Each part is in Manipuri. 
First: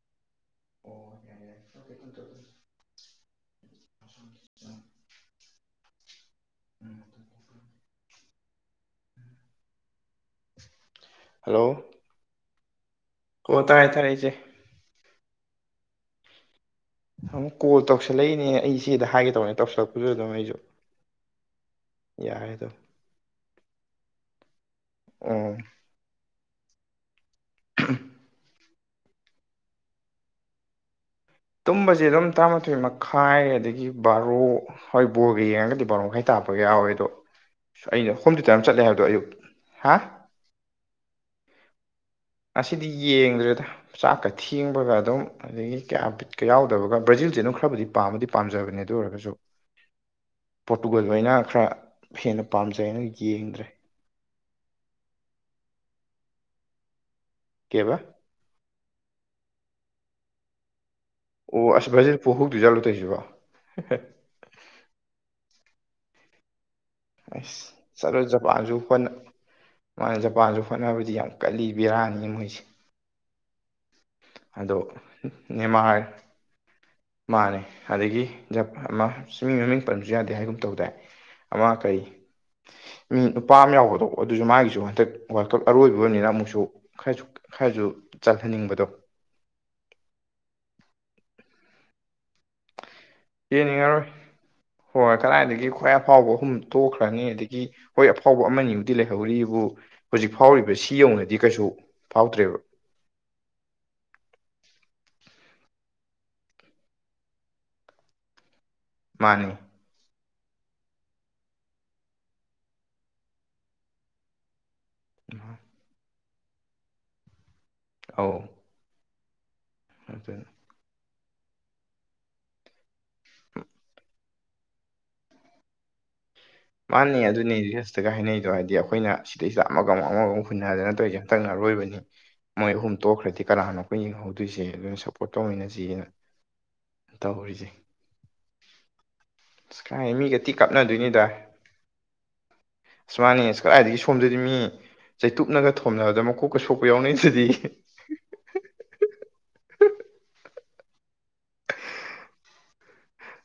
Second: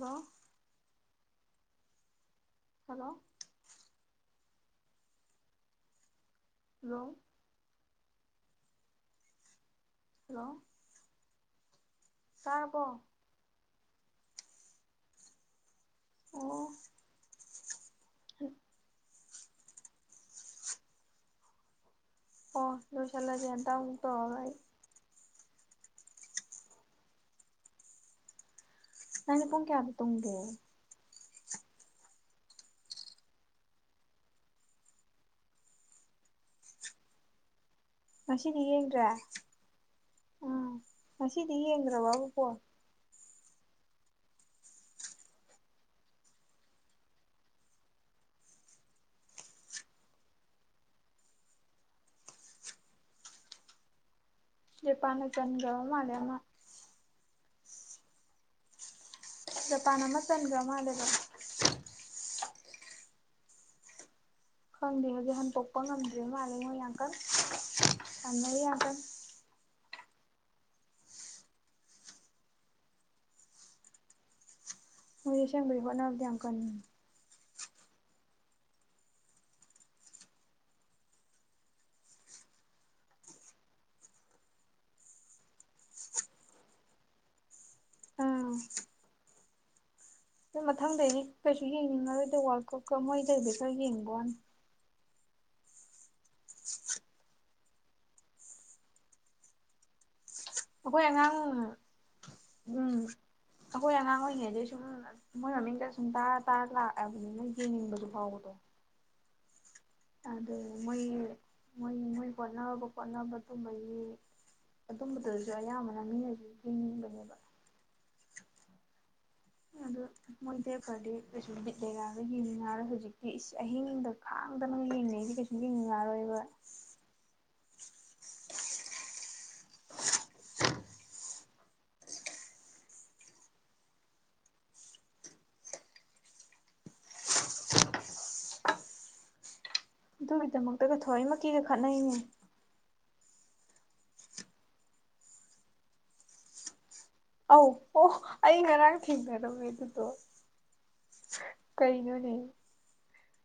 ꯍꯜꯂꯣ ꯌꯥ ꯍꯜꯂꯣ ꯍꯂꯣ ꯍꯜꯂꯣ ꯍꯜꯂꯣ ꯁꯥꯥꯔꯕꯣ ꯑꯣ ꯇꯥꯔꯦ ꯊꯥꯔꯦ ꯏꯆꯦ ꯑꯣ ꯑꯃꯨꯛ ꯀꯣꯜ ꯇꯧꯁꯜꯂꯛꯏꯅꯦ ꯑꯩ ꯏꯆꯦꯗ ꯍꯥꯏꯒꯦ ꯇ ꯇ ꯀꯗ ꯆ ꯑꯣ ꯂꯣꯁꯜꯂ ꯆꯦꯟꯗ ꯎꯗꯏ ꯑꯥ [unintelligible] ꯅꯅꯦ ꯄꯨꯡ ꯀꯌꯥꯗ ꯇꯨꯡꯒꯦ ꯇꯨꯝꯕꯁꯦ ꯑꯗꯨꯝ ꯇꯔꯥꯃꯥꯊꯣꯏ ꯃꯈꯥꯏ ꯑꯗꯒꯤ ꯕꯥꯔꯣ ꯍꯣꯏ ꯕꯣꯔꯒ ꯌꯦꯡꯉꯒꯗꯤ ꯕꯥꯔꯣ ꯈ ꯍꯥꯏꯇꯥꯔꯦ ꯌꯥꯋꯦ ꯑ ꯑꯩꯅ ꯍꯣꯝ ꯇ꯭ꯌꯨꯇꯔ ꯉꯁꯤꯗꯤ ꯑꯃ ꯆꯠꯂꯦ ꯍꯥꯏꯕꯗꯣ ꯌꯦꯡꯗ꯭ꯔꯦ ꯑꯌꯨꯛ ꯌꯦꯡꯟ꯭ꯔꯋꯥ ꯑꯁꯤꯗꯤ ꯌꯦꯡ ꯑꯗꯨꯗ ꯆꯥꯛꯀ ꯊꯦꯡꯕꯒ ꯑꯗꯨꯝ ꯑꯗꯒꯤ ꯀꯌꯥ ꯄꯤꯠꯀ ꯌꯥꯎꯗꯕꯒ ꯕ꯭ꯔꯥꯖꯤꯜꯁꯦ ꯑꯗꯨꯝ ꯈꯔꯕꯨꯗꯤ ꯄꯥꯝꯃꯗꯤ ꯄꯥꯝꯃꯦ ꯄꯥꯝꯖꯕꯅꯦ ꯑꯗꯨ ꯑꯣꯏꯔꯒꯁꯨ [inaudible] ꯄꯣꯔꯇꯨꯒꯜ ꯑꯣꯏꯅ ꯈꯔ ꯍꯦꯟꯅ ꯄꯥꯝꯖꯩꯅ ꯌꯦꯡꯗ꯭ꯔꯦ [unintelligible] ꯆꯟꯒꯔꯕ ꯑꯃ ꯀꯩꯕ ꯖꯄꯥꯟ ꯑꯃ ꯆꯟꯒꯔ ꯃꯥꯜꯂꯦꯕ ꯑꯣ ꯑꯁ ꯕ꯭ꯔꯥꯖꯤꯜ ꯄꯣꯛꯍꯧꯗꯣꯏ ꯖꯥꯠꯂꯣ ꯇꯧꯔꯤꯁꯤꯕꯣ [unintelligible] ꯈꯪꯗꯦ ꯍꯧꯖꯤꯛ ꯍꯟꯇꯣꯛꯄ ꯉꯝꯗ꯭ꯔꯦ ꯃꯥꯜꯂꯦ ꯃꯣꯏ ꯌꯥꯝ ꯀꯟꯅ ꯑꯁ ꯆꯠꯂꯣꯏ ꯁꯥꯟꯅꯔꯤ ꯖꯄꯥꯟꯁꯨ ꯌꯥꯝ ꯀꯟꯅ ꯍꯣꯠꯅ ꯃꯥꯅ ꯖꯄꯥꯟꯁꯨ ꯍꯣꯠꯅꯕꯗꯤ ꯌꯥꯝ ꯀꯜꯂꯤ ꯕꯦꯔꯥꯅꯤ ꯃꯣꯏꯁꯦ ꯑꯗꯣ ꯃꯣꯏ ꯑꯁꯦꯡꯕꯩ ꯅꯦꯃꯥꯔ ꯍꯣꯠꯅꯕꯗ ꯌꯥꯝ ꯀꯟꯕꯅꯤ ꯃꯥꯅꯦ ꯑꯗꯒꯤ ꯑꯃ ꯆꯃꯤ ꯃꯃꯤꯡ ꯄꯟꯕꯁꯨ ꯌꯥꯗꯦ ꯍꯥꯏꯒꯨꯝ ꯇꯧ ꯇꯥꯏ ꯑꯃ ꯀꯩ ꯃꯤ ꯅꯨꯄꯥ ꯑꯃ ꯌꯥꯎꯕꯗꯣ ꯑꯗꯨꯁꯨ ꯃꯥꯒꯤꯁꯨ ꯍꯟꯗꯛ ꯋꯥꯔꯜ ꯀꯞ ꯑꯔꯣꯏꯕꯅꯤꯅ ꯑꯃꯨꯛꯁꯨ ꯑꯥ ꯆꯜꯍꯟꯅꯤꯡꯕꯗꯣ [inaudible] ꯃꯊꯪꯗꯒꯤꯗꯤ ꯀꯩꯁꯨ ꯌꯦꯡꯅꯤꯡꯉꯔꯣꯏꯗ ꯋꯥꯔꯜ ꯀꯞꯀ ꯃꯣꯏꯗ [unintelligible] ꯈꯔ ꯌꯦꯡꯅꯤꯡꯉꯔꯣꯏ ꯌꯦꯡꯕꯩ ꯋꯥꯅꯤ ꯍꯣꯏ ꯀꯗꯥꯏꯗꯒꯤ ꯈ꯭ꯋꯥꯏ ꯑꯐꯥꯎꯕ ꯑꯍꯨꯝ ꯇꯣꯛꯈ꯭ꯔꯅꯤ ꯑꯗꯒꯤ ꯍꯣꯏ ꯑꯐꯥꯎ ꯑꯃꯅꯤꯕꯨꯗꯤ ꯂꯩꯍꯧꯔꯤꯕꯨ ꯍꯧꯖꯤꯛ ꯐꯥꯎꯔꯤꯕ ꯁꯤ ꯑꯩꯈꯣꯏ ꯑꯉꯥꯡ ꯌꯧꯅꯗꯤ ꯀꯩꯁꯨ ꯐꯥꯎꯗ꯭ꯔꯦꯕ ꯎꯝ ꯑꯩꯈꯣꯏ ꯑꯉꯥꯡ ꯑꯣꯏꯔꯤꯉꯩꯗꯗꯤ ꯁꯨꯝ ꯃꯣꯏ ꯃꯃꯤꯡꯒ ꯁꯨꯝ ꯇꯥꯔ ꯇꯥꯔ ꯂꯥꯛꯑꯕꯅꯤꯅ ꯌꯦꯡꯅꯤꯡꯕꯗꯨ ꯐꯥꯎꯕꯗꯣ ꯃꯥꯅꯦ ꯑꯗꯨ ꯃꯣꯏ ꯃꯣꯏ ꯃꯣꯏ ꯍꯣꯠꯅꯕ ꯈꯣꯠꯅꯕ ꯇꯨꯝꯃꯒꯤ ꯑꯗꯨꯝꯕꯗꯨꯁꯨ ꯑꯌꯥꯝꯕꯅ ꯃꯤꯅꯁꯨ ꯌꯦꯡꯅꯤꯡꯕꯅꯦꯕ ꯑꯧ ꯑꯗꯨ ꯑꯗꯨꯅꯤ ꯃꯣꯏꯗꯦꯛꯄꯗꯤ ꯀꯩꯁꯨ ꯂꯩꯔꯥꯒ ꯌꯦꯡꯟꯅꯔ ꯍꯧꯖꯤꯛꯇꯤ ꯑꯍꯤꯡꯗ ꯈꯥꯡꯗꯅ ꯌꯦꯡꯉꯩꯁꯤ ꯀꯩꯁꯨ ꯌꯦꯡꯅꯤꯡꯉꯔꯣꯏꯕ ꯃꯥꯅꯦ ꯑꯗꯨꯅꯤ ꯁꯇꯒ ꯍꯥꯏꯅꯩꯗꯣ ꯍꯥꯏꯗꯤ ꯑꯩꯈꯣꯏꯅ ꯁꯤꯗꯩꯁꯤꯗ ꯑꯃꯒ ꯑꯃꯒ ꯑꯃ ꯍꯨꯟꯅꯗꯅ ꯇꯧꯔꯤꯁ ꯑꯝꯇꯛꯅ ꯣꯏꯕꯅꯤ ꯃꯣꯏ ꯑꯍꯨꯝ ꯇꯣꯛꯈ꯭ꯔꯗꯤ ꯀꯅꯥꯅꯣ ꯑꯩꯈꯣꯏ ꯌꯦꯡꯍꯧꯗꯣꯏꯁꯦ ꯑꯗꯨꯅ ꯁꯞꯄꯣꯔꯠ ꯇꯧꯃꯤꯟꯅꯁꯤ ꯇꯧꯔꯤꯁꯦ [inaudible] ꯑꯁ ꯀꯥꯏ ꯃꯤꯒ ꯊꯤ ꯑꯗꯨꯒꯤꯗꯃꯛꯇꯒ ꯊꯣꯏꯃꯛꯀꯤꯒ ꯈꯠꯅꯩꯅꯦ ꯑꯁꯨꯃꯅꯤ ꯑ ꯀꯗꯥꯏꯗꯒꯤ ꯁꯣꯝꯗꯗꯤ ꯃꯤ ꯆꯩꯇꯨꯞꯅꯒ ꯊꯣꯝꯅꯕꯗ ꯃꯀꯣꯛꯀ ꯁꯣꯛ ꯑ ꯑꯣ ꯑꯩ ꯉꯔꯥꯡ ꯊꯦꯡꯅꯔꯝꯃꯦ ꯑꯗꯨꯗꯣ ꯀꯩꯅꯣꯅꯦ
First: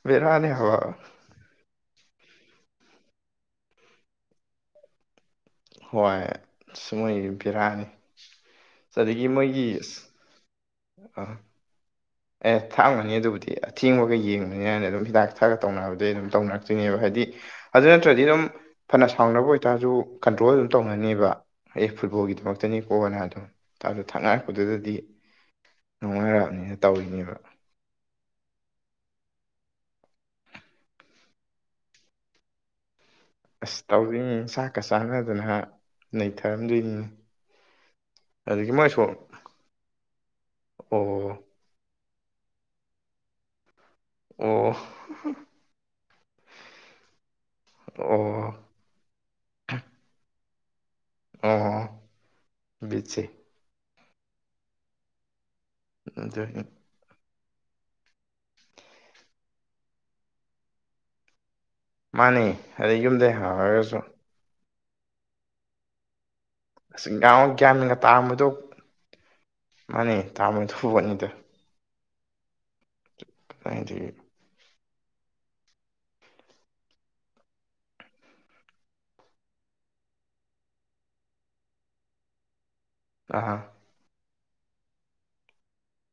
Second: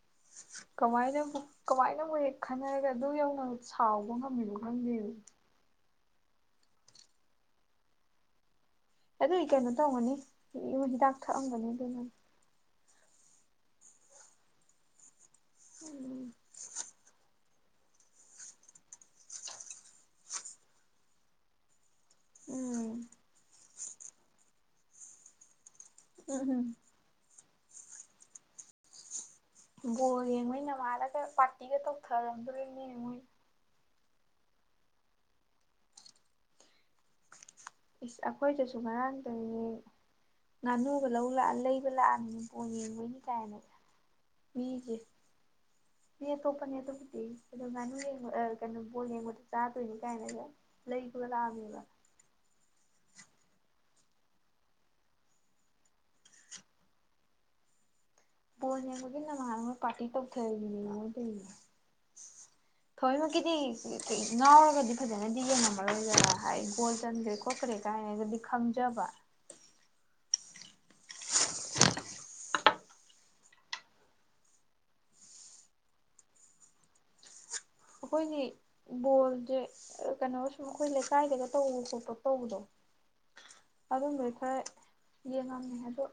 ꯕꯦꯔꯥꯅꯦ ꯍꯥꯏꯕ ꯀꯃꯥꯏꯅ ꯀꯃꯥꯏ ꯪꯉ ꯍꯦꯛ ꯈꯟꯅꯔꯒ ꯑꯗꯨ ꯌꯧꯅ ꯁꯥꯎꯕ ꯉꯝꯃꯤꯅꯣ ꯈꯪꯗꯦ ꯍꯣꯏ ꯁꯃꯣꯏ ꯕꯤꯔꯥꯅꯤ ꯑꯗꯨꯏ ꯀꯩꯅꯣ ꯇꯧꯒꯅꯤ ꯍꯤꯗꯥꯛ ꯑꯥ ꯊꯛꯑꯝꯒꯅꯤ ꯑꯗꯨꯃꯅꯤ ꯑꯦ ꯊꯥꯡꯃꯅꯤ ꯑꯗꯨꯕꯨꯗꯤ ꯑꯊꯦꯡꯕꯒ ꯌꯦꯡꯉꯨꯅꯤ ꯍꯥꯏꯅ ꯑꯗꯨꯝ ꯍꯤꯗꯥꯛꯇ ꯑꯠꯊꯛꯒ ꯇꯧꯅꯕꯗꯩ ꯑꯗꯨꯝ ꯇꯧꯅꯔꯛꯇꯣꯏꯅꯦꯕ ꯍꯥꯏꯗꯤ ꯑꯗꯨ ꯅꯠꯇ꯭ꯔꯗꯤ ꯑꯗꯨꯝ ꯐꯅ ꯁꯥꯎꯅꯕ ꯑꯣꯏꯇꯥꯔꯁꯨ ꯀꯟꯇ꯭ꯔꯣꯜ ꯑꯗꯨꯝ ꯇꯧꯅꯅꯦꯕ ꯑꯦ ꯎꯝ ꯐꯨꯠꯕꯣꯜꯒꯤꯗꯃꯛꯇꯅꯤꯀꯣꯅꯥꯗꯣꯗꯣ ꯊꯛꯅꯥꯔꯛꯄꯗꯨꯗꯗꯤ ꯎꯝ ꯎꯝ ꯊꯅꯤꯕ ꯕꯣꯔꯦ ꯃꯣꯏ ꯅꯃꯥꯔꯒ ꯄꯥꯔꯇꯤꯒ ꯇꯧꯊꯔꯝꯗꯣꯅꯦꯉꯣꯏ ꯑꯁ ꯇꯧꯗꯣꯏꯅꯤ ꯆꯥꯛꯀ ꯆꯥꯟꯅꯗꯅ ꯅꯩꯊꯔꯝꯗꯣꯏꯅꯤꯅꯦ ꯑꯩꯈꯣꯏꯗꯁꯨ ꯉꯔꯥꯡꯗ ꯉꯥꯅꯨꯒ ꯑꯣ ꯂ ꯂꯩꯕ ꯂꯥꯛꯑꯒ ꯑꯅꯤ ꯕꯣꯜ ꯌꯦꯡꯕꯩꯅꯤ ꯀꯥꯏꯅꯒꯥ ꯎ ꯎ ꯃꯤ ꯇꯣꯄꯅꯤ ꯇꯞꯇꯣ ꯃꯅ ꯑꯣ ꯀꯩꯅꯣꯂꯦꯉ ꯆꯥ ꯇꯅꯤ ꯀꯅ ꯑꯍꯥ ꯕꯤꯠꯁꯦ [unintelligible] ꯕꯣꯜ ꯌꯦꯡꯕꯒꯤ ꯅꯥꯃꯗ ꯃꯣꯏ ꯄꯥꯔꯇꯤ ꯇꯧꯊꯕꯤꯅꯦꯃꯤ ꯃꯣꯏ ꯇꯣꯏꯁꯤ ꯃꯥꯅꯦ ꯑꯗꯩ ꯌꯨꯝꯗꯩ ꯊꯥꯎꯏꯃꯥꯀꯤꯗꯤ ꯍꯧꯔꯒꯁꯨ ꯉꯥꯎꯔꯒꯗꯤ ꯐꯖꯅꯗꯤ ꯌꯦꯡꯉꯃ ꯃꯔꯣꯌꯗꯅ ꯍꯥꯏ ꯒꯣꯜ ꯑꯁ ꯆꯟꯈꯔꯦ ꯌꯥꯝ ꯈꯣꯠꯀꯔꯦ ꯒ꯭ꯌꯥꯟꯒ ꯀꯥꯏꯅꯥꯗꯤ ꯇꯥꯔꯝꯕꯗꯣ ꯈꯡꯖꯕ ꯇꯥꯕ [unintelligible] ꯅꯤꯗꯥ [unintelligible] ꯑꯩꯈꯣꯏꯒꯤ ꯕꯣꯜꯁꯦ ꯀꯩꯅꯣ ꯁꯨꯝ ꯑꯩꯈꯣꯏ ꯂꯩꯀꯥꯏꯗꯒ ꯇꯧꯕ ꯈꯣꯠꯄ ꯇꯧꯕꯗꯣ ꯑꯥ ꯑꯗꯨꯝꯕꯩ ꯈꯔ ꯌꯦꯡꯉꯝꯃꯦ ꯑꯗꯣ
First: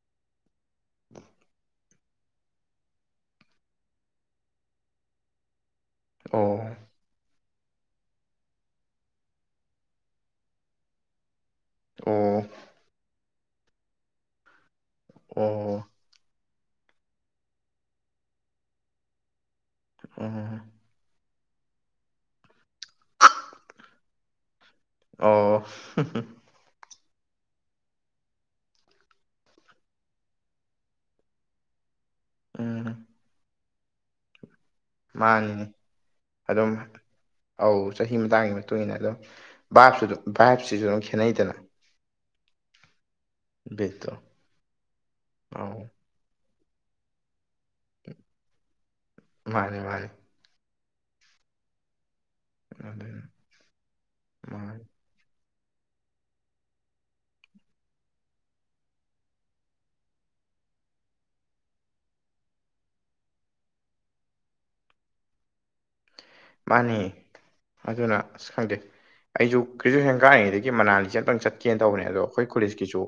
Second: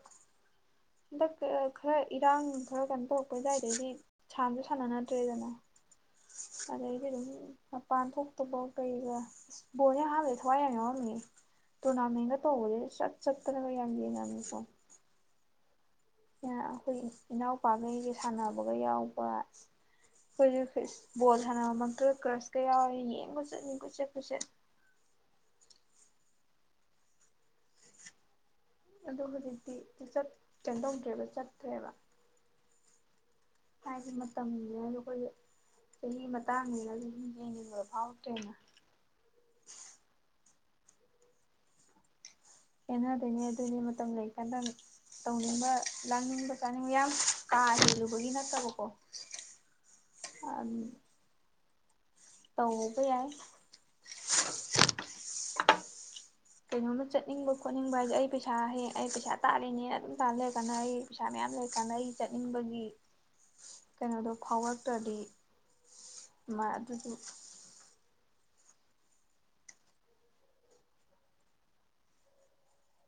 ꯁꯛꯇꯤ ꯑꯩ ꯈꯔ ꯏꯔꯥꯡ ꯈꯔ ꯀꯩꯅꯣ ꯇꯧꯔꯛꯄꯩ ꯑꯗꯩꯗꯤ ꯁꯥꯟꯁꯨ ꯁꯥꯟꯅꯅꯗ꯭ꯔꯦꯗꯅ ꯑꯣ ꯑꯗꯩꯗꯤ ꯑꯗꯨꯝ ꯃꯄꯥꯟ ꯊꯣꯛꯇꯕꯥꯎ ꯀꯩꯒ ꯕꯣꯅꯦ ꯍꯥꯕꯦ ꯊꯋꯥꯏ ꯌꯥꯏ ꯌꯥꯎꯔꯝꯃꯤ ꯇꯣꯔꯅꯥꯃꯦꯟ ꯀꯥ ꯑꯣ ꯇꯧꯕꯒ ꯆꯇ ꯆꯇꯅꯒ ꯌꯥꯝ ꯌꯦꯡꯂꯝ ꯃꯤꯃꯣ ꯏꯗꯦ ꯌꯥ ꯑꯩꯈꯣꯌꯒꯤ ꯏꯅꯥꯎꯄꯥꯈꯩꯒꯤ ꯁꯥꯟꯅꯕꯒ ꯌꯥꯎꯕ ꯎꯝ ꯑꯩꯈꯣꯏꯁꯨ ꯐꯤꯁ ꯕꯣꯜ ꯁꯥꯟꯅꯕꯃꯛꯇ ꯀ꯭ꯔꯁꯀ ꯌꯥꯎꯔꯦ ꯌꯦꯡꯕ ꯆꯠꯅꯤ ꯀꯣꯢꯆꯠ ꯀꯣꯢꯆꯠ ꯑꯣ ꯑꯗꯨ ꯍꯧꯖꯤꯛꯇꯤ ꯆꯨꯆꯠ ꯀꯩꯅꯣꯇꯧꯗ꯭ꯔꯦꯕ ꯆꯠꯇ꯭ꯔꯦꯕ ꯎꯝ ꯍꯥꯏꯗꯤ ꯃꯇꯝ ꯃꯥꯅꯤꯅꯦ ꯑꯗꯨꯝ ꯑꯧ ꯌꯦꯡꯅꯤꯡꯕꯗꯣ ꯆꯍꯤ ꯃꯇꯥꯡꯒꯤ ꯐꯥꯎꯗ꯭ꯔꯦꯅ ꯃꯇꯨꯡ ꯏꯟꯅ ꯑꯗꯨꯝ ꯚꯥꯞꯁꯨ ꯑꯗꯨꯝ ꯚꯥꯏꯚꯁꯤꯁꯨ ꯑꯗꯨꯝ ꯈꯦꯠꯅꯩꯗꯅ ꯈꯦꯠꯅꯗꯣꯏꯅꯦ ꯑꯗꯨꯏꯅꯦ ꯃꯇꯝ ꯕꯤꯠꯇꯣ ꯂꯩ ꯀꯥꯟꯗ ꯇꯧꯅꯤꯡꯕ ꯑꯧ ꯂꯥꯛꯅꯤꯡꯕ ꯆꯥꯅꯤꯡꯨ ꯌꯥꯝ ꯀꯥ ꯍꯦꯜꯂꯨꯕꯒꯤ ꯅꯠꯇꯕꯀꯣ ꯃꯥꯅꯤ ꯃꯥꯅꯤ ꯇꯧꯕꯥ ꯑꯗꯨꯅ ꯌꯥꯏ ꯃꯥꯅꯤ ꯀꯩꯅꯣꯝꯃ ꯆꯠꯅꯤꯡꯕ ꯈꯣꯠꯅꯤꯡꯕ ꯍꯥꯏꯁꯦ ꯑꯩ ꯄꯩꯁꯥ ꯍꯦꯛ ꯑꯩ ꯄꯩꯁꯥ ꯇꯥꯜꯂꯤꯅꯦ ꯑꯗꯨꯝ ꯇꯥꯜ ꯂꯩꯔ ꯀꯥꯟꯅ ꯑꯩ ꯄꯩꯁꯥ ꯃꯌꯥꯝ ꯂꯩ ꯀꯥꯟꯅꯩ ꯆꯠꯅꯤꯡꯕꯒꯤ ꯀꯩꯅꯣꯗꯣ ꯐꯥꯎꯔꯛꯇ꯭ꯔꯗꯤ ꯃꯥ ꯃꯥꯅꯤ ꯑꯗꯨꯁꯨ ꯑꯗꯨꯅ ꯑꯁ ꯈꯡꯗꯦ ꯑꯩꯁꯨ ꯒ꯭ꯔꯦꯖꯨꯋꯦꯁꯟ ꯀꯥꯔꯤꯉꯩꯗꯒꯤ ꯃꯅꯥꯂꯤꯁꯦ ꯑꯃꯇꯡ ꯆꯠꯀꯦꯅ ꯇꯧꯕꯅꯦ ꯑꯗꯣ ꯑꯩꯈꯣꯏ ꯀꯣꯂꯦꯁꯀꯤꯁꯨ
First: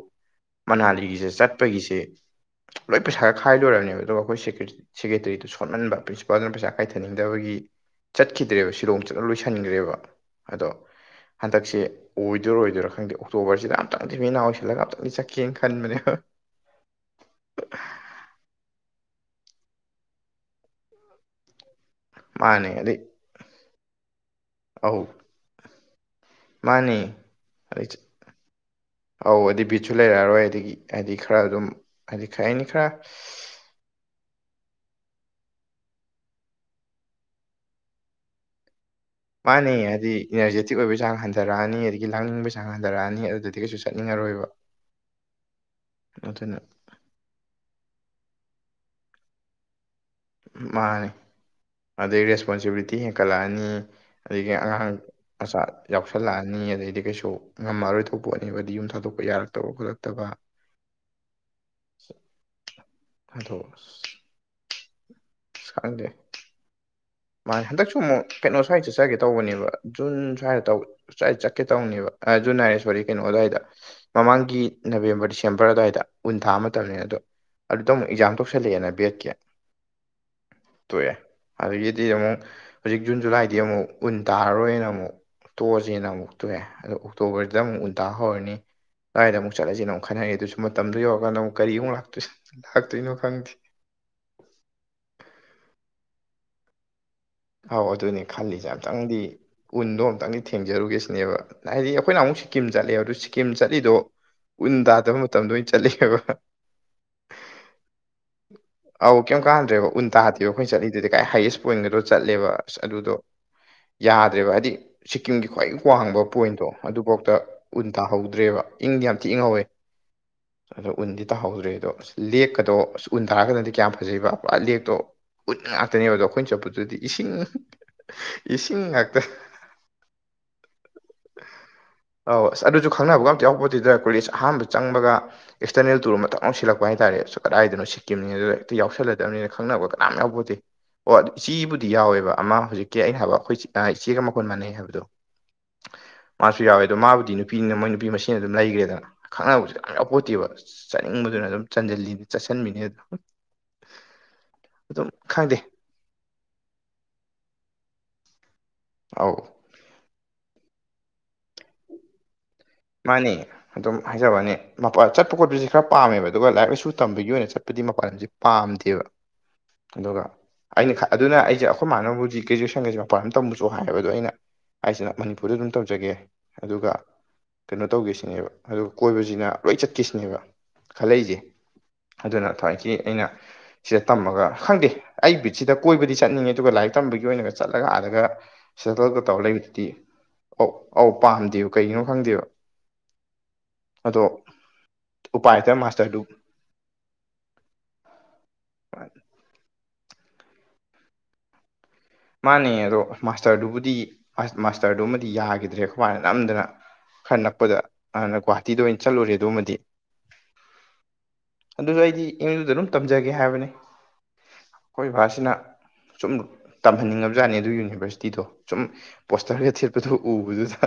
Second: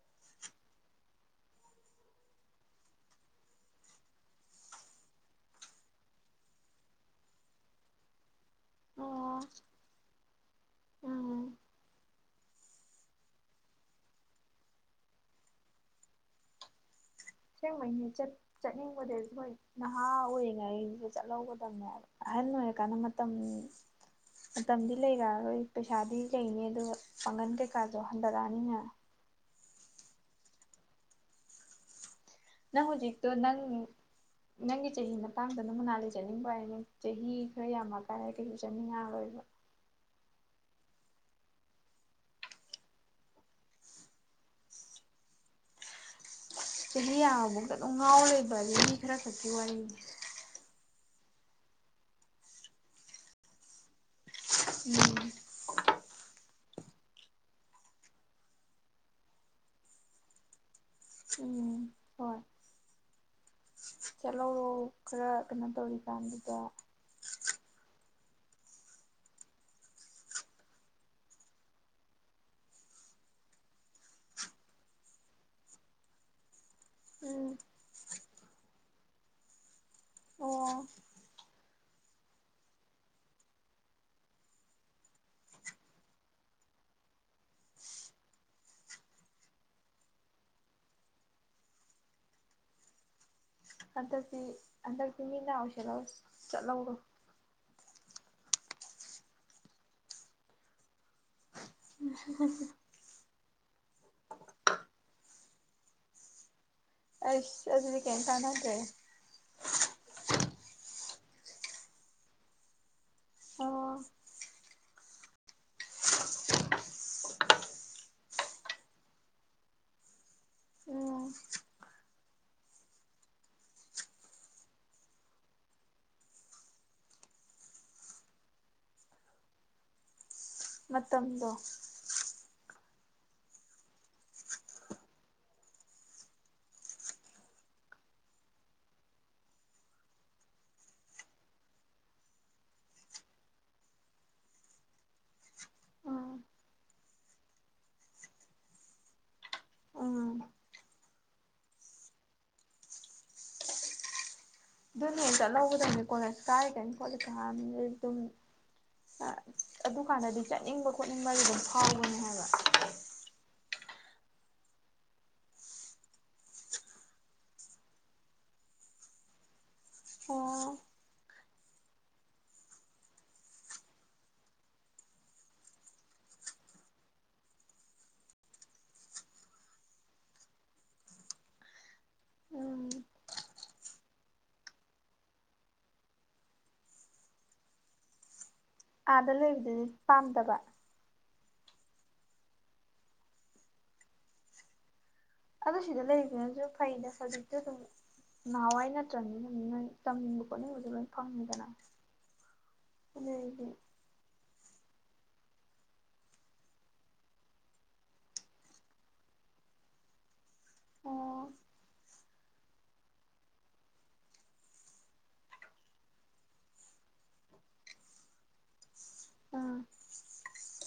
ꯃꯅꯥꯂꯤꯁꯦ ꯆꯠꯄꯒꯤꯁꯦ ꯂꯣꯏ ꯄꯩꯁꯥ ꯈꯥꯏ ꯂꯣꯏꯔꯕꯃꯦꯕ ꯑꯗꯨꯒ ꯑꯩꯈꯣꯏ ꯁꯦꯀ꯭ꯔꯦꯇꯔꯤꯗꯨ ꯁꯣꯟꯍꯟꯕ ꯄ꯭ꯔꯤꯟꯁꯤꯄꯥꯜꯗꯨꯅ ꯄꯩꯁꯥ ꯀꯥꯏꯊꯅꯤꯡꯗꯕꯒꯤ ꯆꯠꯈꯤꯗ꯭ꯔꯦꯕ ꯁꯤꯂꯣꯡ ꯆꯠꯂ ꯑꯣ ꯂꯣꯏꯁꯟꯈ꯭ꯔꯦꯕ ꯑꯗꯣ ꯎꯝ ꯍꯟꯗꯛꯁꯦ ꯑꯣꯏꯗꯣꯔꯥ ꯑꯣꯏꯔꯣꯏꯗꯤꯔꯥ ꯈꯪꯗꯦ ꯑꯣꯛꯇꯣꯕꯔꯁꯤꯗ ꯑꯃꯨꯛꯇꯪꯗꯤ ꯃꯤꯠ ꯅꯥ ꯎꯏꯁꯤꯜꯂꯒ ꯑꯝꯛꯇꯡꯗꯤ ꯆꯠꯀꯦꯅ ꯈꯟꯕꯅꯦ [inaudible] ꯁꯦꯡꯕꯩꯅ ꯆꯠꯅꯤꯡꯕꯗ ꯑꯩꯏ ꯅꯍꯥ ꯑꯣꯏꯔꯤꯉꯩꯗ ꯆꯠꯍꯗ ꯑꯍꯟ ꯃꯥꯅꯦ ꯑꯣꯏꯔꯀꯥꯟꯗ ꯑꯗꯩ ꯃꯇꯝ ꯃꯇꯝꯗꯤ ꯑꯧ ꯂꯩꯔꯛꯑꯔꯣꯏ ꯄꯩꯁꯥꯗꯤ ꯂꯩꯅꯤ ꯑꯗꯨꯗꯣ ꯃꯥꯅꯦ ꯄꯥꯡꯒꯟ ꯑꯗꯩ ꯀꯩꯀꯥꯁꯨ ꯍꯟꯊꯔꯛꯑꯅꯤꯅ ꯁꯨ ꯂꯩꯔꯛꯑꯔꯣꯏ ꯑꯗꯒꯤ ꯍꯥꯏꯗꯤ ꯈꯔ ꯑꯗꯨꯝ ꯍꯥꯏꯗꯤ ꯀꯩ ꯍꯥꯏꯅꯤ ꯅꯪ ꯈꯔ ꯍꯧꯖꯤꯛꯇꯣ ꯅꯪ ꯅꯪꯒꯤ ꯆꯍꯤ ꯃꯇꯥꯡꯗꯅ ꯃꯅꯥ ꯂꯩꯖꯅꯤꯡꯕ ꯍꯥꯏ ꯆꯍꯤ ꯈꯔ ꯌꯥꯝꯃ ꯀꯔꯤꯁꯨ ꯆꯥꯅꯤꯡ ꯉꯥꯛꯔꯣꯏ ꯃꯥꯅꯤ ꯍꯥꯏꯗꯤ ꯏꯅꯔꯖꯦꯇꯤꯛ ꯑꯣꯏꯕꯒꯤ ꯆꯥꯡ ꯍꯟꯊꯔꯛꯑꯅꯤ ꯑꯗꯒꯤ ꯂꯥꯡꯅꯤꯡꯕꯒꯤ ꯆꯥꯡ ꯍꯟꯊꯔꯛꯑꯅꯤ ꯑꯗꯨꯗꯤ ꯀꯩꯁꯨ ꯆꯠꯅꯤꯡꯉꯔꯣꯏꯕ [inaudible] ꯄꯇꯨꯏꯅꯥ ꯆꯍꯤ ꯌꯥꯝꯉꯕꯧꯇ ꯑꯗꯨꯝ ꯉꯥꯎꯔ ꯂꯩꯕꯥ ꯍꯥꯏꯁꯤ ꯃꯤ ꯈꯔ ꯈꯛꯀꯤ ꯋꯥꯔꯤꯅꯤ ꯃꯥꯅꯦ ꯑꯗꯩ ꯔꯦꯁꯄꯣꯟꯁꯤꯕꯤꯂꯤꯇꯤ ꯍꯦꯟꯀꯠꯂꯛꯑꯅꯤ ꯑꯗꯒꯤ ꯑꯉꯥꯡ ꯎꯝ ꯃꯆꯥ ꯌꯥꯎꯁꯜꯂꯛꯑꯅꯤ ꯑꯗꯩꯗꯤ ꯀꯩꯁꯨ ꯉꯝꯃꯔꯣꯏ ꯊꯣꯛꯄꯣꯠꯅꯦꯕꯗꯤ ꯌꯨꯝ ꯊꯥꯗꯣꯛꯄ ꯌꯥꯔꯛꯇꯕ ꯈꯣꯠꯂꯛꯇꯕ ꯎꯝ ꯍꯣꯏ ꯑꯗꯣ ꯆꯠꯍꯧꯔꯣ ꯈꯔ ꯀꯩꯅꯣ ꯇꯧꯔꯤ ꯀꯥꯟꯗꯨꯗ ꯃꯥꯅꯦ ꯍꯟꯗꯛꯁꯨ ꯑꯃꯨꯛ ꯀꯩꯅꯣ ꯁ꯭ꯋꯥꯏ ꯆꯠꯆꯒꯦ ꯇꯧꯕꯅꯦꯕ ꯖꯨꯟ ꯁ꯭ꯋꯥꯏꯗ ꯆꯠꯀꯦ ꯇꯧꯕꯅꯦꯕ ꯑ ꯖꯨꯟ ꯍꯥꯏꯔꯦ ꯁꯣꯔꯤ ꯀꯩꯅꯣ ꯑꯗꯨꯋꯥꯏꯗ ꯃꯃꯥꯡꯒꯤ ꯅꯕꯦꯝꯕꯔ ꯗꯤꯁꯦꯝꯕꯔ ꯑꯗꯨꯋꯥꯏꯗ ꯎꯨꯟ ꯇꯥ ꯃꯇꯝ ꯇꯝꯅꯤ ꯑꯗꯣ ꯎꯝ ꯑꯗꯨꯗ ꯑꯃꯨꯛ ꯑꯦꯛꯖꯥꯝ ꯇꯧꯁꯜꯂꯛꯑꯦꯅ ꯕꯦꯠꯀꯤ ꯑꯣ ꯇꯣꯛꯑꯦ ꯁꯤ ꯑꯃꯨꯛ ꯍꯧꯖꯤꯛ ꯖꯨꯟ ꯖꯨꯂꯥꯏꯗꯤ ꯑꯃꯨꯛ ꯎꯟ ꯇꯥꯔꯔꯣꯏꯅ ꯑꯃꯨꯛ ꯇꯣꯛꯑꯁꯦꯅ ꯑꯃꯨꯛ ꯇꯣꯛꯑꯦ ꯑꯗꯣ ꯑꯣꯛꯇꯣꯕꯔꯗ ꯑꯃꯨꯛ ꯎꯟꯇꯥ ꯍꯧꯔꯅꯤ ꯀꯗꯥꯥꯏꯗ ꯑꯃꯨꯛ ꯆꯠꯂꯁꯤꯅ ꯑꯃꯨꯛ ꯈꯟꯅꯔꯤ ꯑꯗꯨꯁꯨ ꯃꯇꯝꯗꯨ ꯌꯧꯔꯀꯥꯟꯗ ꯑꯃꯨꯛ ꯀꯔꯤ ꯑꯃꯨꯛ ꯂꯥꯛꯇꯣꯏ ꯂꯥꯛꯇꯣꯏꯅꯣ ꯈꯪꯗꯦ ꯍꯟꯗꯛꯇꯤ ꯍꯟꯗꯛꯇꯤ ꯃꯤꯠꯅꯥ ꯎꯏꯁꯤꯜꯂ ꯆꯠꯍꯧꯔꯣ ꯑꯥꯎ ꯑꯗꯨꯅꯦ ꯈꯜꯂꯤꯁꯦ ꯑꯝꯇꯪꯗꯤ ꯎꯟꯗꯣ ꯑꯨꯛꯇꯪꯗꯤ ꯊꯦꯡꯖꯔꯨꯒꯦꯁꯤꯅꯦꯕ ꯍꯥꯏꯗꯤ ꯑꯩꯈꯣꯏꯅ ꯑꯃꯨꯛ ꯁꯤꯀꯤꯝ ꯆꯠꯂꯦꯕ ꯑꯗꯨꯗ ꯁꯤꯀꯤꯝ ꯆꯠꯂꯤꯗꯣ ꯎꯟ ꯇꯥꯗꯕ ꯃꯇꯝꯗ ꯑꯣꯏꯅ ꯆꯠꯂꯦꯕ ꯑꯩꯁ ꯑꯗꯨꯗꯤ ꯀꯩꯝ ꯀꯥꯟꯅꯗ꯭ꯔꯦ ꯑꯧ ꯀꯩꯝ ꯀꯥꯟꯍꯟꯗ꯭ꯔꯦꯕ ꯎꯟ ꯇꯥꯗꯦꯕ ꯑꯈꯣꯏ ꯆꯠꯂꯤꯗꯨꯗꯤ ꯍꯥꯏꯌꯦꯁ ꯄꯣꯏꯟꯒꯗꯣ ꯆꯠꯂꯦꯕ ꯑꯁ ꯑꯗꯨꯗꯣ ꯑꯣ ꯌꯥꯗ꯭ꯔꯦꯕ ꯍꯥꯏꯗꯤ ꯁꯤꯛꯀꯤꯝꯒꯤ ꯈ꯭ꯋꯥꯏ ꯋꯥꯡꯕ ꯄꯣꯏꯟꯇꯣ ꯑꯗꯨꯐꯥꯎꯗ ꯎꯟ ꯇꯥꯍꯧꯗ꯭ꯔꯦꯕ ꯏꯪꯗꯤ ꯌꯥꯝ ꯊꯤ ꯏꯪꯍꯧꯋꯦ ꯑꯗꯣ ꯎꯟꯗꯤ ꯎꯝ ꯇꯥꯍꯧꯗ꯭ꯔꯦ ꯑꯗꯣ ꯑꯁ ꯂꯦꯛꯀꯗꯣ ꯑꯁ ꯎꯟ ꯇꯥꯔꯛꯀꯟꯗꯗꯤ ꯀꯌꯥꯝ ꯐꯖꯩꯕ ꯄꯨꯔꯥ ꯂꯦꯛꯇꯣ ꯎꯟ ꯉꯥꯛꯇꯅꯦꯕꯗꯣ ꯑꯈꯣꯏꯅ ꯆꯠꯄꯗꯨꯗꯤ ꯏꯁꯤꯡ ꯏꯁꯤꯡ ꯉꯥꯛꯇ ꯃꯇꯝꯗꯣ ꯑꯧ ꯑꯁ ꯑꯗꯨꯁꯨ ꯈꯪꯅꯕꯒ ꯑꯝꯇ ꯌꯥꯎꯄꯣꯠꯇꯦꯗ ꯀꯣꯂꯦꯖ ꯑꯍꯥꯟꯕ ꯆꯪꯕꯒ ꯑꯦꯛꯁꯇꯔꯅꯦꯜ ꯇꯨꯔ ꯑꯃ ꯊꯛ ꯂꯥꯎ ꯁꯤꯜꯂꯛꯄ ꯍꯥꯏꯇꯥꯔꯦ ꯁ ꯀꯗꯥꯏꯗꯅꯣ ꯁꯤ ꯁꯤꯀꯤꯝꯅꯤ ꯑꯗꯨꯗ ꯍꯦꯛꯇ ꯌꯥꯎꯁꯜꯂꯗꯝꯅꯦꯅ ꯈꯪꯅꯕ ꯀꯅꯥꯝ ꯌꯥꯎꯄꯣꯠꯇꯦ ꯑꯣ ꯑꯗꯨ ꯏꯆꯦꯕꯨ ꯗꯤ ꯌꯥꯎꯋꯦꯕ ꯑꯃ ꯍꯧꯖꯤꯛꯀꯤ ꯑꯩꯅ ꯍꯥꯏꯕ ꯑꯈꯣꯏ ꯏꯆꯦꯒ ꯃꯈꯣꯟ ꯃꯥꯟꯅꯩ ꯍꯥꯏꯕꯗꯣ ꯎꯝ ꯃꯥꯁꯨ ꯌꯥꯎꯋꯦ ꯑꯗꯣ ꯃꯥꯕꯨꯗꯤ ꯅꯨꯄꯤꯅꯤꯅ ꯃꯣꯏ ꯅꯨꯄꯤ ꯃꯁꯦꯟ ꯑꯗꯨꯝ ꯂꯩꯒ꯭ꯔꯦꯗꯅ ꯈꯪꯅꯕꯁꯨ ꯌꯥꯝ ꯎꯝ ꯌꯥꯎꯄꯣꯠꯇꯦꯕ ꯆꯅꯤꯡ ꯑꯗꯨꯅ ꯑꯗꯨꯝ ꯆꯟꯖꯜꯂꯤꯅꯤ ꯆꯠꯁꯟꯕꯤꯅꯤ ꯑꯗꯨꯝ [unintelligible] ꯑꯗꯨꯝ ꯗꯨꯅꯦ ꯈꯪꯗꯦ ꯆꯠꯍꯧꯒꯗꯝꯅꯤ ꯀꯣꯂꯦꯖ ꯀꯥꯔꯤ ꯀꯥꯟ ꯈꯣꯠꯂꯤ ꯀꯥꯟꯁꯤ ꯑꯗꯨꯝ ꯑꯧ ꯑꯗꯨꯀꯥꯟꯗꯗꯤ ꯆꯠꯅꯤꯡꯕ ꯈꯣꯠꯅꯤꯡꯕꯒꯤ ꯑꯗꯨꯝ ꯐꯥꯎꯕꯅꯦ ꯍꯥꯏꯕ ꯃꯥꯅꯤ ꯑꯗꯨꯝ ꯍꯥꯏꯖꯕꯅꯦ ꯃꯄꯥ ꯆꯠꯄ ꯈꯣꯠꯄꯁꯦ ꯈꯔ ꯄꯥꯝꯃꯦꯕ ꯑꯗꯨꯒ ꯂꯥꯏꯔꯤꯛ ꯂꯥꯏꯁꯨ ꯇꯝꯕꯒꯤ ꯑꯣꯏꯅ ꯆꯠꯄ ꯑꯗꯨꯗꯤ ꯃꯄꯥꯟ ꯂꯝꯁꯦ ꯄꯥꯝꯗꯦꯕ [unintelligible] ꯑꯗꯨꯒ ꯑꯣ ꯑꯩꯅ ꯑꯗꯨꯅ ꯑꯩꯁꯦ ꯑꯈꯣꯏ ꯃꯥꯅꯕꯨꯗꯤ ꯒ꯭ꯔꯦꯖꯨꯋꯦꯁꯟꯒꯁꯦ ꯃꯄꯥꯟ ꯂꯝ ꯇꯝꯃꯨꯆꯦ ꯍꯥꯏꯌꯦꯕ ꯑꯗꯣ ꯑꯩꯅ ꯑꯩꯁꯤꯅ ꯃꯅꯤꯄꯨꯔꯗ ꯑꯗꯨꯝ ꯇꯧꯖꯒꯦ ꯑꯗꯨꯒ ꯀꯩꯅꯣ ꯇꯧꯒꯦꯁꯤꯅꯦꯕ ꯑꯗꯨꯒ ꯀꯣꯏꯕꯁꯤꯅ ꯂꯣꯏ ꯆꯠꯈꯤꯁꯤꯅꯦꯕ ꯈꯜꯂꯛꯏꯁꯦ ꯑꯗꯨꯅ ꯎꯝ ꯊꯋꯣꯏꯀꯤ ꯑꯩꯅ ꯁꯤꯗ ꯇꯝꯃꯒ ꯈꯪꯗꯦ ꯑꯩ ꯕꯤꯠꯁꯤꯗ ꯀꯣꯏꯕꯗꯤ ꯆꯠꯅꯤꯡꯉꯦ ꯑꯗꯨꯒ ꯂꯥꯏ ꯔꯤꯛ ꯇꯝꯕꯒꯤ ꯑꯣꯏꯅꯒ ꯆꯠꯂꯒ ꯑꯥꯗꯒ ꯁꯦꯇꯜꯒ ꯑꯥꯗ ꯇꯧꯔꯒ ꯂꯩꯕꯗꯨꯗꯤ ꯄꯥꯝꯗꯕ ꯑꯧ ꯑꯧ ꯄꯥꯝꯗꯦꯕ ꯀꯩꯒꯤꯅꯣ ꯈꯪꯗꯦꯕ ꯑꯗꯣ ꯎꯄꯥꯏ ꯂꯩꯇ ꯑꯗꯨ ꯁꯤꯗ ꯃꯥꯁꯇꯔꯗꯨ ꯂꯩꯔꯤꯁꯤꯅꯁꯨ ꯐꯩꯗ ꯍꯧꯖꯤꯛꯇꯤ ꯑꯗꯨꯝ ꯅꯍꯥꯟꯋꯥꯏ ꯅꯠꯇ꯭ꯔꯝꯅꯤꯅ ꯑꯗꯨꯝ ꯅꯣꯏ ꯇꯝꯅꯤꯡꯕ ꯈꯣꯠꯅꯤꯡꯕꯗꯨ ꯂꯣꯏ ꯐꯪꯉꯤꯗꯅ ꯃꯥꯅꯦ ꯑꯗꯣ ꯑꯗꯨꯗꯤ ꯃꯥꯁꯇꯔꯗꯨꯕꯨꯗꯤ ꯑꯁ ꯃꯥꯁꯇꯔꯗꯨꯃꯗꯤ ꯌꯥꯒꯤꯗ꯭ꯔꯦ ꯑꯈꯣꯏ ꯃꯥꯅ ꯅꯝꯗꯅ ꯈꯔ ꯅꯛꯄꯗ ꯍꯥꯟꯅ ꯒꯨꯍꯥꯇꯤꯗ ꯑꯣꯏꯅ ꯆꯠꯂꯨꯔꯦ ꯑꯗꯨꯃꯗꯤ ꯑꯣ ꯑꯗꯨꯁꯨ ꯑꯩꯗꯤ ꯑꯦꯝ ꯌꯨꯗ ꯑꯗꯨꯝ ꯇꯝꯖꯒꯦ ꯍꯥꯏꯕꯅꯤ ꯑꯈꯣꯏ ꯕꯥꯥꯁꯤꯅ ꯁꯨꯝ ꯇꯝꯍꯟꯅꯤꯡꯉꯕ ꯖꯥꯠꯅꯦ ꯑꯗꯨ ꯌꯨꯅꯤꯚꯔꯁꯤꯇꯤꯗꯣ ꯁꯨꯝ ꯄꯣꯁꯇꯔꯒ ꯎꯝ ꯊꯦꯠꯄꯗꯣ ꯎꯕꯗꯨꯗ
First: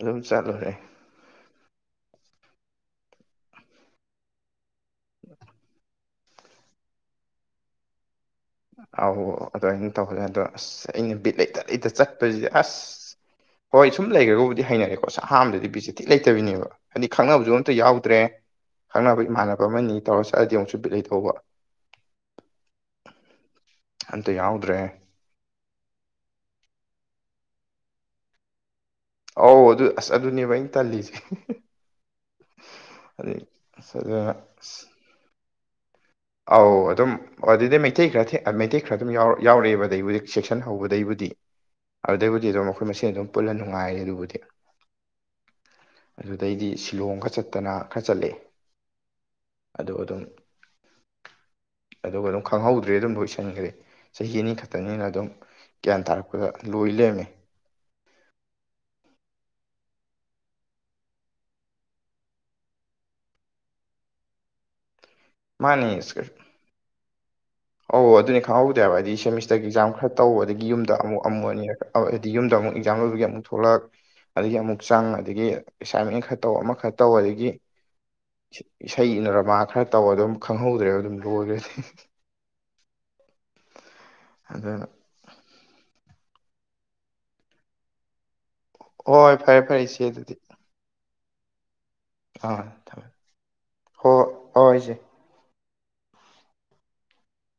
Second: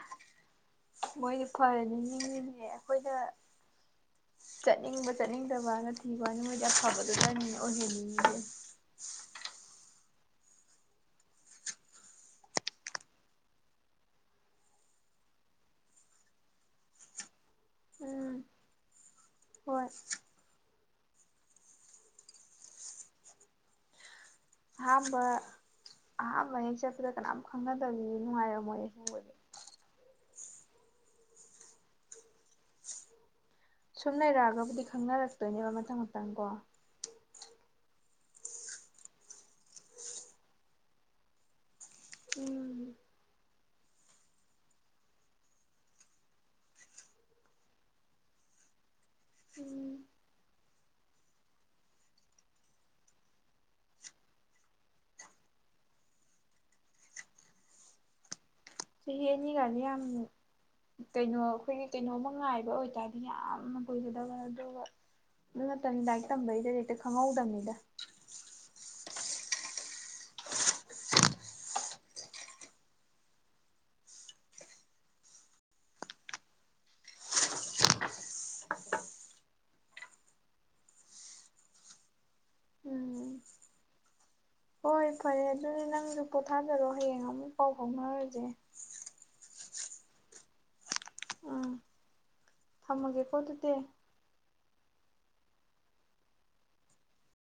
ꯑꯗꯨꯝ ꯆꯠꯂꯨꯔꯦ ꯃꯣꯏꯗꯤ ꯐꯔꯅꯤ ꯅꯥꯡꯉꯥꯅꯦ ꯑꯈꯣꯏꯗ ꯆꯠꯅꯤꯡꯕ ꯆꯠꯅꯤꯡꯗꯕꯅ ꯊꯤꯕꯣꯅꯤ ꯃꯣꯏꯗꯤ ꯑꯐꯕꯗꯨꯗꯅꯤꯅ ꯑꯣꯏꯖꯅꯤꯡꯉꯤ ꯑꯧ ꯑꯗꯨꯃꯥꯏꯅ ꯇꯧꯍꯜꯂꯦ ꯑꯗꯣ ꯑꯁ ꯑꯩꯅ ꯕꯤꯠ ꯂꯩꯇ ꯂꯩꯇ ꯆꯠꯄꯁꯤꯗꯤ ꯑꯁ ꯍꯣꯏ ꯁꯨꯝ ꯂꯩꯈ꯭ꯔꯒꯕꯨꯗꯤ ꯍꯩꯅꯔꯦꯀꯣ ꯑꯁ ꯑꯍꯥꯟꯕꯗꯗꯤ ꯕꯤꯖꯦ ꯊꯤ ꯂꯩꯇꯕꯤꯅꯦꯕ ꯍꯥꯏꯗꯤ ꯈꯪꯅꯕꯁꯨ ꯑ ꯌꯥꯎꯗ꯭ꯔꯦ ꯎꯝ ꯈꯪꯅꯕ ꯏꯃꯥꯟꯅꯕ ꯍꯣꯏ ꯑꯃꯅꯤ ꯇꯧꯔ ꯆꯠꯂꯑꯗꯤ ꯑꯃꯨꯛꯁꯨ ꯕꯤꯠ ꯂꯩ ꯀꯧꯕ [inaudible] ꯑꯍꯝꯕ ꯑꯍꯥꯝꯕꯅꯦꯛ ꯆꯠꯄꯗ ꯀꯅꯥꯝ ꯈꯪꯅꯗꯕꯤ ꯅꯨꯡꯉꯥꯏꯔ ꯃꯣꯏꯌꯦ ꯑꯧ ꯑꯗꯨ ꯑꯁ ꯑꯗꯨꯅꯦꯕ ꯑꯩꯅ ꯇꯜꯂꯤꯁꯦ ꯑꯁ ꯁꯨꯝ ꯑꯗꯨꯅ ꯑꯁ ꯂꯩꯔꯛꯑꯒꯕꯨꯗꯤ ꯈꯪꯅꯔꯛꯇꯣꯏꯅꯦꯕ ꯃꯊꯪ ꯃꯊꯪ ꯀꯣ ꯑꯧ ꯑꯗꯨꯝ ꯑꯣ ꯑꯗꯨꯗꯩ ꯃꯩꯇꯩ ꯈꯔ ꯃꯩꯇꯩ ꯈꯔ ꯑꯗꯨꯝ ꯌꯥꯎꯔꯛꯑꯦꯕ ꯑꯩꯕꯨꯗꯤ ꯁꯦꯛꯁꯟ ꯍꯧꯕꯗꯩꯕꯨꯗꯤ ꯑꯗꯨꯗꯩꯕꯨꯗꯤ ꯑꯗꯨꯝ ꯎꯝ ꯑꯩꯈꯣꯏ ꯃꯦꯟ ꯑꯗꯨꯝ ꯄꯨꯜꯂ ꯅꯨꯡꯉꯥꯏꯔꯦ ꯑꯗꯨꯕꯨꯗꯤ ꯑꯗꯨꯗꯩꯗꯤ ꯁꯤꯂꯣꯡ ꯈ ꯆꯠꯇꯅ ꯈꯔ ꯆꯠꯂꯦ ꯎꯝ ꯑꯗꯨ ꯑꯗꯨꯝ [unintelligible] ꯑꯗꯨꯒ ꯑꯗꯨꯝ ꯈꯪꯍꯧꯗ꯭ꯔꯦ ꯑꯗꯨꯝ ꯂꯣꯏꯁꯤꯟꯈ꯭ꯔꯦ ꯆꯍꯤ ꯑꯅꯤ ꯈꯛꯇꯅꯤꯅ ꯑꯗꯨꯝ ꯒ꯭ꯌꯥꯟ ꯇꯥꯔꯛꯄꯗ ꯂꯣꯏ ꯂꯦꯝꯃꯤ ꯁꯤꯅꯤ ꯀ ꯀꯩꯅꯣ ꯑꯩꯈꯣꯏꯒꯤ ꯀꯩꯅꯣꯝꯃ ꯉꯥꯏꯕ ꯑꯣꯏꯇꯥꯔꯗꯤ ꯌꯥꯝꯅ ꯀꯨꯏꯖꯗꯕ ꯑꯗꯨꯒ ꯑꯗꯨꯪ ꯃꯥꯅꯦ ꯅꯠꯇꯅꯤ ꯂꯗꯥꯔꯤꯛ ꯇꯝꯕꯩꯗꯦ ꯍꯦꯛꯇ ꯈꯪꯍꯧꯗꯕꯅꯤ ꯑꯧ ꯑꯗꯨꯅꯤ ꯈꯪꯍꯧꯗꯦ ꯍꯥꯏꯕ ꯍꯥꯏꯗꯤ ꯁꯦꯃꯤꯁꯇꯔꯒꯤ ꯑꯦꯛꯖꯥꯝ ꯈꯔ ꯇꯧ ꯑꯗꯒꯤ ꯌꯨꯝꯗ ꯑꯃꯨꯛ ꯑꯃꯅꯤ ꯍꯥꯏꯗꯤ ꯌꯨꯝꯗ ꯑꯃꯨꯛ ꯑꯦꯛꯖꯥꯝ ꯂꯣꯏꯕꯒꯤ ꯑꯃꯨꯛ ꯊꯣꯛꯂꯛ ꯑꯗꯒꯤ ꯑꯃꯨꯛ ꯆꯪ ꯑꯗꯒꯤ ꯑꯦꯁꯥꯏꯟꯃꯦꯟ ꯈꯔ ꯇꯧ ꯑꯃꯈꯔ ꯇꯧ ꯑꯗꯒꯤ ꯏꯁꯩꯅꯔꯃ ꯈꯔ ꯇꯧ ꯑꯗꯨꯝ ꯈꯪꯍꯧꯗ꯭ꯔꯦꯕ ꯑꯗꯨꯝ ꯂꯣꯒꯔꯦ ꯎꯝ ꯑꯗꯨꯅ ꯍꯣꯏ ꯐꯔꯦ ꯑꯗꯨꯗꯤ ꯅꯪꯁꯨ ꯄꯣꯊꯥꯖꯔꯣ ꯍꯌꯦꯡ ꯑꯃꯨꯛ ꯄꯥꯎ ꯐꯥꯎꯅꯔꯁꯦ ꯍꯣꯏ ꯍꯣꯏ ꯐꯔꯦ ꯐꯔꯦ ꯏꯆꯦ ꯑꯗꯨꯗꯤ ꯎꯝ ꯑꯥ ꯊꯝꯃꯦ ꯊꯝꯃꯒꯦꯀꯣ ꯑꯗꯨꯗꯤ ꯍ ꯑꯣꯏꯣꯏꯁꯦ